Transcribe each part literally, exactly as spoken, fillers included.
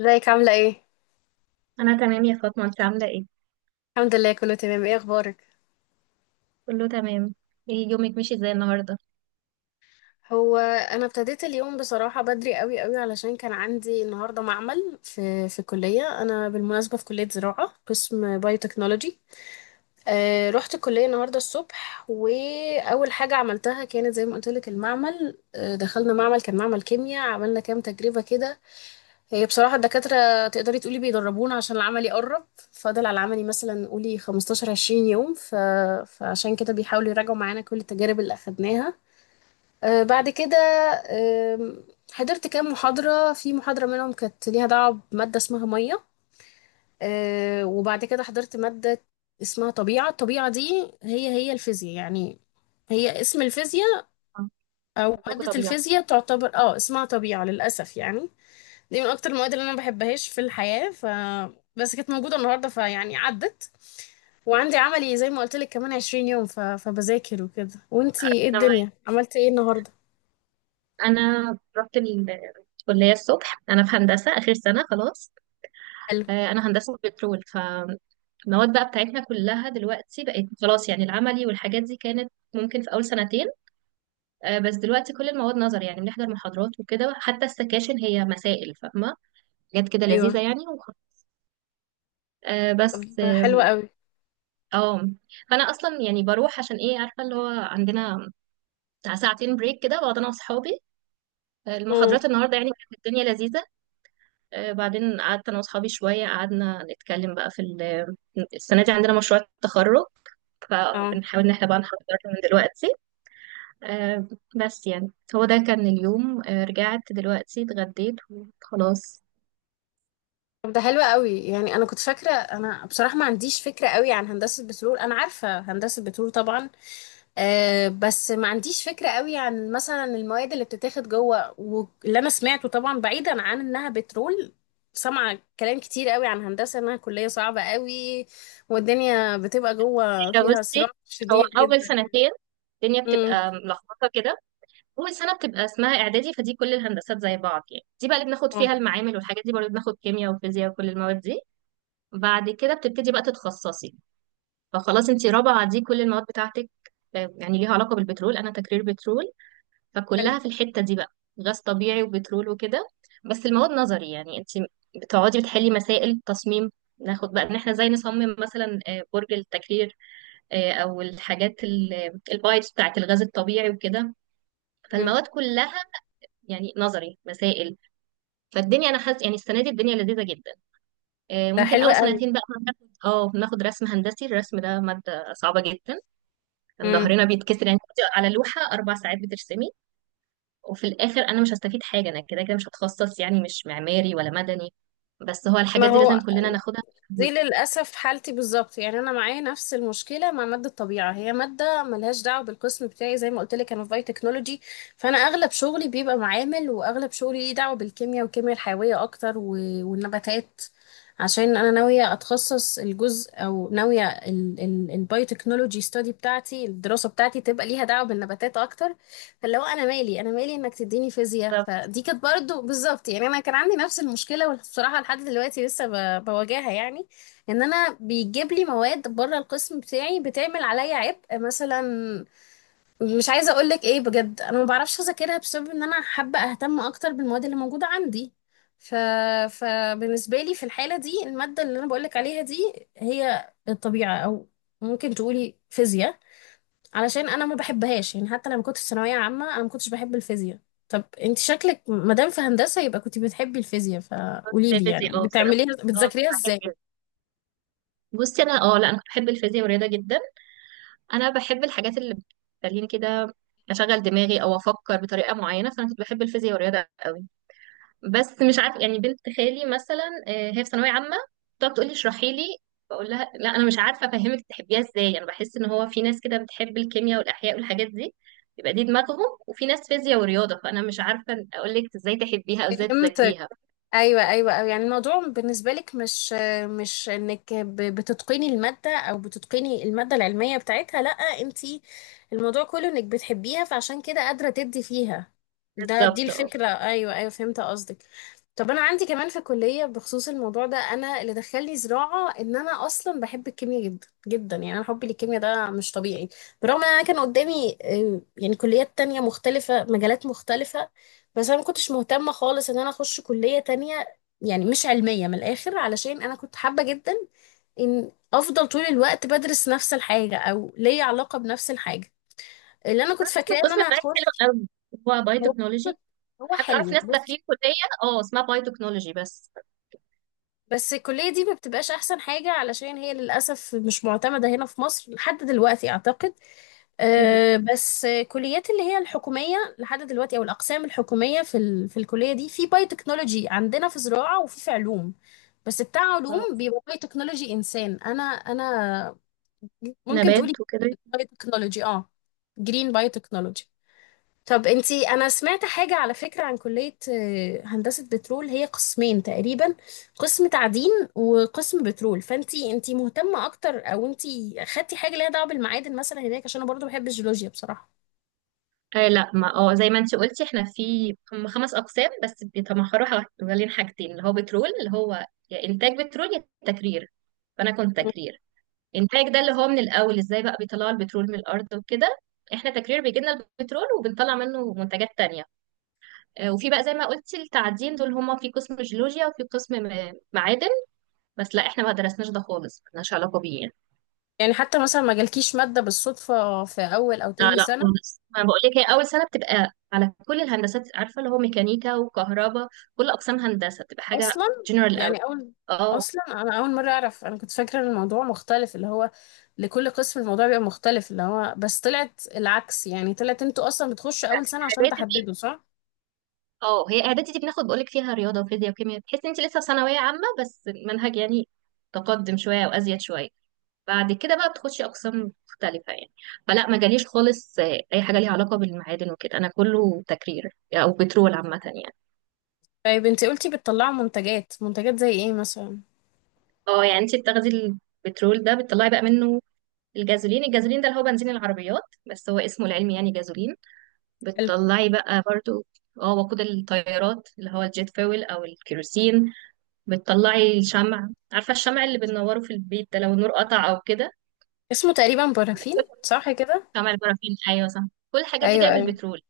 ازيك عاملة ايه؟ انا تمام يا فاطمه، انت عامله ايه؟ الحمد لله كله تمام. ايه اخبارك؟ كله تمام. ايه، يومك ماشي ازاي النهارده؟ هو انا ابتديت اليوم بصراحة بدري قوي قوي، علشان كان عندي النهاردة معمل في في الكلية. انا بالمناسبة في كلية زراعة قسم بايوتكنولوجي. آه رحت الكلية النهاردة الصبح، واول حاجة عملتها كانت زي ما قلت لك المعمل. آه دخلنا معمل، كان معمل كيمياء، عملنا كام تجربة كده. هي بصراحة الدكاترة تقدري تقولي بيدربونا عشان العملي قرب. فاضل على العملي مثلا قولي خمستاشر عشرين يوم ف... فعشان كده بيحاولوا يراجعوا معانا كل التجارب اللي أخدناها. آه بعد كده آم، حضرت كام محاضرة، في محاضرة منهم كانت ليها دعوة بمادة اسمها مية. آه وبعد كده حضرت مادة اسمها طبيعة. الطبيعة دي هي هي الفيزياء يعني. هي اسم الفيزياء، آه، أو عندكم مادة طبيعة؟ الفيزياء تعتبر اه اسمها طبيعة للأسف يعني. دي من اكتر المواد اللي انا ما بحبهاش في الحياة ف بس كانت موجودة النهاردة فيعني عدت. وعندي عملي زي ما قلت لك كمان عشرين يوم ف... فبذاكر وكده. وانتي ايه انا معاك. الدنيا، عملتي ايه النهاردة؟ انا رحت ال- الكليه الصبح. انا في هندسه اخر سنه خلاص. حلو. آه، انا هندسه بترول، فالمواد بقى بتاعتنا كلها دلوقتي بقت خلاص، يعني العملي والحاجات دي كانت ممكن في اول سنتين. آه، بس دلوقتي كل المواد نظري، يعني بنحضر محاضرات وكده، حتى السكاشن هي مسائل فاهمه، حاجات كده ايوه. لذيذه يعني. وخ- آه، طب بس ده اه حلو قوي. آه. فانا اصلا يعني بروح عشان ايه، عارفه اللي هو، عندنا بتاع ساعتين بريك كده بقعد انا واصحابي امم. المحاضرات النهارده. يعني كانت الدنيا لذيذه. آه، بعدين قعدت انا واصحابي شويه، قعدنا نتكلم بقى في ال- السنه دي عندنا مشروع التخرج، اه. فبنحاول ان احنا بقى نحضره من دلوقتي. آه، بس يعني هو ده كان اليوم. آه، رجعت دلوقتي، اتغديت وخلاص. طب ده حلو قوي يعني. انا كنت فاكرة، انا بصراحة ما عنديش فكرة قوي عن هندسة بترول. انا عارفة هندسة بترول طبعا. أه بس ما عنديش فكرة قوي عن مثلا المواد اللي بتتاخد جوه، واللي انا سمعته طبعا بعيدا عن انها بترول، سامعة كلام كتير قوي عن هندسة انها كلية صعبة قوي والدنيا بتبقى جوه هي فيها بصي، صراع هو شديد اول جدا يعني. سنتين الدنيا امم. بتبقى ملخبطه كده. اول سنه بتبقى اسمها اعدادي، فدي كل الهندسات زي بعض، يعني دي بقى اللي بناخد اه. فيها المعامل والحاجات دي، برضه بناخد كيمياء وفيزياء وكل المواد دي. بعد كده بتبتدي بقى تتخصصي، فخلاص انت رابعة دي كل المواد بتاعتك آه، يعني ليها علاقة بالبترول. انا تكرير بترول، حلو. فكلها في الحتة دي بقى، غاز طبيعي وبترول وكده. بس المواد نظري، يعني انت بتقعدي بتحلي مسائل تصميم، ناخد بقى ان احنا ازاي نصمم مثلا آه، برج التكرير، آه، او الحاجات ال- آه، البايبس بتاعت الغاز الطبيعي وكده. امم. فالمواد كلها يعني نظري مسائل. فالدنيا انا حاسه يعني السنه دي الدنيا لذيذه جدا. آه، ده ممكن حلو اول قوي. سنتين بقى بناخد اه بناخد رسم هندسي. الرسم ده ماده صعبه جدا. كان امم. ظهرنا بيتكسر، يعني كنت على لوحه اربع ساعات بترسمي. وفي الاخر انا مش هستفيد حاجه، انا كده كده مش هتخصص يعني مش معماري ولا مدني، بس هو ما الحاجات دي هو لازم كلنا ناخدها. دي للأسف حالتي بالظبط يعني. أنا معايا نفس المشكلة مع مادة الطبيعة. هي مادة ملهاش دعوة بالقسم بتاعي، زي ما قلت لك أنا في باي تكنولوجي. فأنا أغلب شغلي بيبقى معامل، وأغلب شغلي ليه دعوة بالكيمياء والكيمياء الحيوية أكتر و... والنباتات. عشان أنا ناوية أتخصص الجزء، أو ناوية ال... ال... الباي تكنولوجي ستادي بتاعتي، الدراسة بتاعتي تبقى ليها دعوة بالنباتات أكتر. فاللي هو أنا مالي، أنا مالي إنك تديني فيزياء. بالظبط. فدي كانت برضه بالظبط يعني. أنا كان عندي نفس المشكلة، وبصراحة لحد دلوقتي لسه ب... بواجهها يعني. ان انا بيجيب لي مواد بره القسم بتاعي بتعمل عليا عبء مثلا. مش عايزه اقول لك ايه، بجد انا ما بعرفش اذاكرها بسبب ان انا حابه اهتم اكتر بالمواد اللي موجوده عندي ف... فبالنسبه لي في الحاله دي، الماده اللي انا بقول لك عليها دي هي الطبيعه، او ممكن تقولي فيزياء. علشان انا ما بحبهاش يعني، حتى لما كنت في ثانويه عامه انا ما كنتش بحب الفيزياء. طب انت شكلك مادام في هندسه يبقى كنت بتحبي الفيزياء، فقولي لي يعني الفيزياء، اه بصراحه، بتعمليها اه بتذاكريها بحب ازاي؟ الفيزياء. بصي، انا اه لا، انا كنت بحب الفيزياء والرياضه جدا. انا بحب الحاجات اللي بتخليني كده اشغل دماغي او افكر بطريقه معينه، فانا كنت بحب الفيزياء والرياضه قوي. بس مش عارف يعني بنت خالي مثلا، آه، هي في ثانويه عامه، بتقعد تقول لي اشرحي لي. بقول لها لا، انا مش عارفه افهمك تحبيها ازاي. انا بحس ان هو في ناس كده بتحب الكيمياء والاحياء والحاجات دي، يبقى دي دماغهم، وفي ناس فيزياء ورياضه. فانا مش عارفه اقول لك ازاي تحبيها او ازاي فهمت. تذاكريها. ايوه ايوه أيوة. يعني الموضوع بالنسبه لك مش مش انك ب- بتتقني الماده، او بتتقني الماده العلميه بتاعتها، لا انت الموضوع كله انك بتحبيها فعشان كده قادره تدي فيها. ده دي بالظبط. اه الفكره. ايوه ايوه فهمت قصدك. طب انا عندي كمان في الكليه بخصوص الموضوع ده، انا اللي دخلني زراعه ان انا اصلا بحب الكيمياء جدا جدا يعني. انا حبي للكيمياء ده مش طبيعي. برغم ان انا كان قدامي آه، يعني كليات تانية مختلفه مجالات مختلفه، بس انا ما كنتش مهتمه خالص ان انا اخش كليه تانية. يعني مش علميه من الاخر، علشان انا كنت حابه جدا ان افضل طول الوقت بدرس نفس الحاجه، او ليا علاقه بنفس الحاجه اللي انا كنت أنا حاسة إن فاكراه ان القسم انا بتاعي هخش. حلو قوي، هو باي هو تكنولوجي. هو حتى اعرف حلو ناس بصي. داخلين كليه اه اسمها باي تكنولوجي بس. بس الكليه دي ما بتبقاش احسن حاجه علشان هي للاسف مش معتمده هنا في مصر لحد دلوقتي اعتقد. إيه، أه بس آه، كليات اللي هي الحكومية لحد دلوقتي، أو الأقسام الحكومية في ال... في الكلية دي في باي تكنولوجي، عندنا في زراعة وفي في علوم. بس بتاع علوم آه، بيبقى باي تكنولوجي إنسان. أنا أنا ممكن تقولي نبات وكده. باي تكنولوجي اه جرين باي تكنولوجي. طب انتي، أنا سمعت حاجة على فكرة عن كلية آه، هندسة بترول. هي قسمين تقريبا، قسم تعدين وقسم بترول. فانتي انتي مهتمة أكتر، أو انتي خدتي حاجة ليها دعوة بالمعادن مثلا هناك؟ عشان أنا برضو بحب الجيولوجيا بصراحة. آه لا، ما اه زي ما انت قلتي احنا في هم خمس اقسام، بس بيتمحوروا حوالين حوالين حاجتين، اللي هو بترول، اللي هو يا انتاج بترول يا تكرير. فانا كنت تكرير. انتاج ده اللي هو من الاول ازاي بقى بيطلعوا البترول من الارض وكده. احنا تكرير بيجي لنا البترول، وبنطلع منه منتجات تانية. آه، وفي بقى زي ما قلتي التعدين، دول هما في قسم جيولوجيا وفي قسم م- معادن. بس لا احنا ما درسناش ده خالص، ملناش علاقة بيه يعني. يعني حتى مثلا ما جالكيش مادة بالصدفة في أول أو لا تاني لا سنة؟ خالص، ما بقول لك، هي اول سنه بتبقى على كل الهندسات، عارفه اللي هو ميكانيكا وكهرباء، كل اقسام هندسه بتبقى حاجه أصلا. جنرال قوي. يعني أول اه أصلا أنا أول مرة أعرف. أنا كنت فاكرة إن الموضوع مختلف اللي هو لكل قسم الموضوع بيبقى مختلف اللي هو، بس طلعت العكس. يعني طلعت أنتوا أصلا بتخشوا أول سنة عشان اعدادي دي تحددوا، صح؟ اه هي اعدادي دي بناخد، بقول لك فيها رياضه وفيزياء وكيمياء، تحس انت لسه في ثانويه عامه بس المنهج يعني تقدم شويه وازيد شويه. بعد كده بقى بتخشي اقسام مختلفه يعني. فلا، ما جاليش خالص آه، اي حاجه ليها علاقه بالمعادن وكده، انا كله تكرير او بترول عامه يعني. طيب أنتي قلتي بتطلعوا منتجات، منتجات زي إيه مثلا؟ اه يعني انت بتاخدي البترول ده، بتطلعي بقى منه الجازولين. الجازولين ده اللي هو بنزين العربيات، بس هو اسمه العلمي يعني جازولين. حلو. بتطلعي بقى برضو اه وقود الطيارات، اللي هو الجيت فويل او الكيروسين. بتطلعي الشمع، عارفه الشمع اللي بننوره في البيت ده لو النور قطع او كده. اسمه تقريبا بارافين، صح كده؟ شمع البرافين، ايوه صح. كل الحاجات دي أيوه جايه من أيوه. البترول.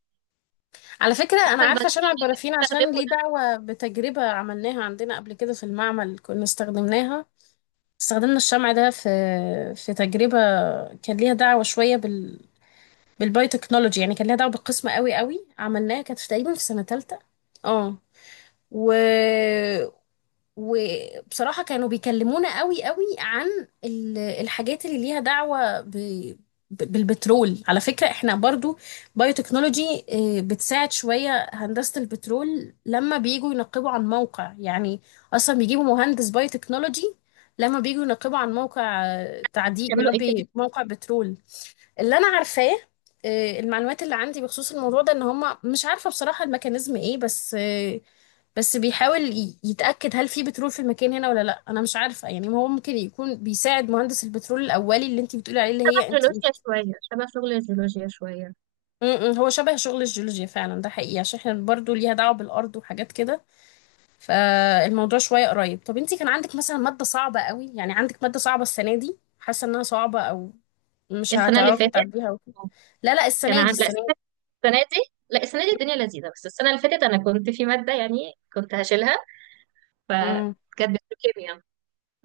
على فكرة أنا عارفه عارفة شمع البنزين اللي البرافين عشان بنستخدمه ليه ده دعوة بتجربة عملناها عندنا قبل كده في المعمل، كنا استخدمناها. استخدمنا الشمع ده في في تجربة كان ليها دعوة شوية بال بالبايوتكنولوجي يعني، كان ليها دعوة بالقسمة قوي قوي، عملناها كانت تقريبا في سنة تالتة. اه و... وبصراحة كانوا بيكلمونا قوي قوي عن ال- الحاجات اللي ليها دعوة ب... ب- بالبترول. على فكرة احنا برضو بايوتكنولوجي آه، بتساعد شوية هندسة البترول لما بييجوا ينقبوا عن موقع يعني. اصلا بيجيبوا مهندس بايوتكنولوجي لما بييجوا ينقبوا عن موقع آه، تعدين، يا بيعملوا ايه كده. ربي موقع بترول. اللي انا عارفاه، آه، المعلومات اللي عندي بخصوص الموضوع ده ان هم، مش عارفة بصراحة الميكانيزم ايه، بس آه، بس بيحاول ي- يتأكد هل في بترول في المكان هنا ولا لا. انا مش عارفة يعني، هو ممكن يكون بيساعد مهندس البترول الاولي اللي انت بتقولي عليه اللي شبه هي انت م- جيولوجيا شويه، شبه شغل الجيولوجيا شويه. م، هو شبه شغل الجيولوجيا فعلا، ده حقيقي عشان احنا برضو ليها دعوة بالارض وحاجات كده. فالموضوع شوية قريب. طب انت كان عندك مثلا مادة صعبة قوي، يعني عندك مادة صعبة السنة دي حاسة انها صعبة او مش السنه اللي هتعرفي فاتت تعديها وكده؟ لا لا، كان السنة دي عن... لا، السنة دي. السنه، السنة دي، لا، السنه دي الدنيا لذيذه. بس السنه اللي فاتت انا كنت في ماده يعني كنت هشيلها، امم فكانت بتروكيميا.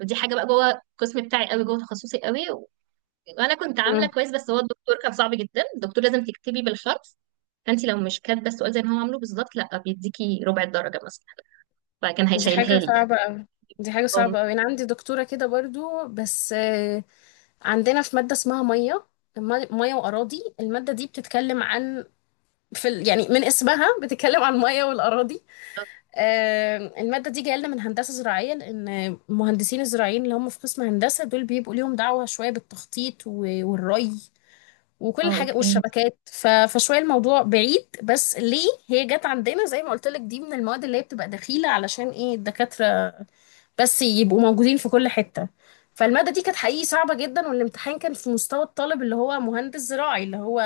ودي حاجه بقى جوه القسم بتاعي قوي، جوه تخصصي قوي، و- وانا كنت عامله امم. كويس، بس هو الدكتور كان صعب جدا. الدكتور لازم تكتبي بالحرف، فانت لو مش كاتبه السؤال زي ما هو عامله بالظبط لا بيديكي ربع الدرجه مثلا. فكان دي هيشيلها حاجة لي يعني. صعبة قوي، دي حاجة اه صعبة قوي. أنا عندي دكتورة كده برضو بس. عندنا في مادة اسمها مية. الم- مية وأراضي. المادة دي بتتكلم عن في ال... يعني من اسمها بتتكلم عن المية والأراضي. آم، المادة دي جاية لنا من هندسة زراعية، لأن المهندسين الزراعيين اللي هم في قسم هندسة دول بيبقوا ليهم دعوة شوية بالتخطيط و- والري وكل آه، حاجة اوكي. والشبكات ف... فشوية الموضوع بعيد، بس ليه هي جت عندنا زي ما قلت لك دي من المواد اللي هي بتبقى دخيلة علشان ايه الدكاترة بس يبقوا موجودين في كل حتة. فالمادة دي كانت حقيقي صعبة جدا، والامتحان كان في مستوى الطالب اللي هو مهندس زراعي، اللي هو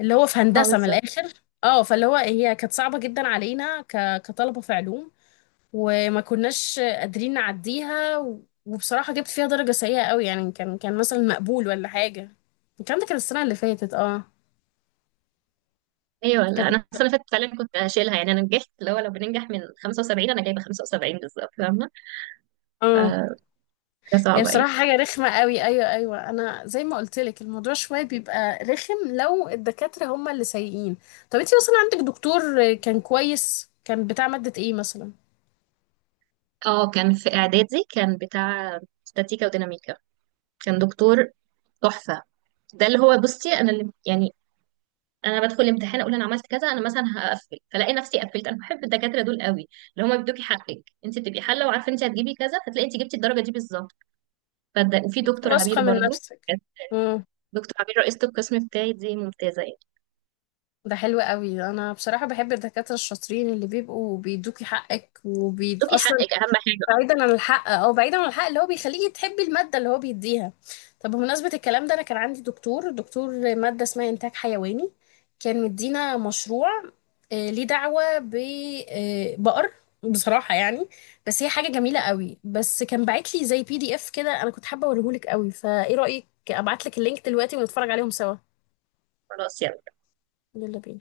اللي هو في اه هندسة من بالظبط. الآخر. اه فاللي هو هي كانت صعبة جدا علينا ك... كطلبة في علوم، وما كناش قادرين نعديها و... وبصراحة جبت فيها درجة سيئة قوي يعني. كان كان مثلا مقبول ولا حاجة. الكلام ده كان السنة اللي فاتت اه ايوه، لا كانت انا السنه اللي فاتت فعلا كنت هشيلها. يعني انا نجحت، اللي هو لو بننجح من خمسة وسبعين، انا جايبه خمسة وسبعين بالظبط. فاهمه؟ اه آه، حاجه هي صعبه يعني. بصراحة حاجة رخمة قوي. أيوة أيوة. أنا زي ما قلت لك الموضوع شوية بيبقى رخم لو الدكاترة هما اللي سيئين. طب أنت مثلا عندك دكتور كان كويس كان بتاع مادة إيه مثلا؟ اه كان في اعدادي، كان بتاع استاتيكا وديناميكا. كان دكتور تحفه. ده اللي هو بصي، انا اللي يعني انا بدخل الامتحان اقول انا عملت كذا، انا مثلا هقفل فلاقي نفسي قفلت. انا بحب الدكاتره دول قوي، اللي هم بيدوكي حقك، انت بتبقي حله وعارفه انت هتجيبي كذا، فتلاقي انت جبتي الدرجه دي بالظبط. فده، وفي أنت دكتور عبير واثقة من برضو. نفسك. امم. دكتور عبير رئيسه القسم بتاعي، دي ممتازه يعني. ده حلو قوي. أنا بصراحة بحب الدكاترة الشاطرين اللي بيبقوا بيدوكي حقك، وبي بتدوكي أصلا حقك اهم حاجه. آه، بعيدا عن الحق اه بعيدا عن الحق اللي هو بيخليكي تحبي المادة اللي هو بيديها. طب بمناسبة الكلام ده، انا كان عندي دكتور دكتور مادة اسمها انتاج حيواني، كان مدينا مشروع آه، ليه دعوة ببقر. بصراحة يعني بس هي حاجة جميلة قوي، بس كان باعت لي زي بي دي اف كده. انا كنت حابة اوريهولك قوي، فايه رأيك ابعت لك اللينك دلوقتي ونتفرج عليهم سوا؟ خلاص، يلا. يلا بينا.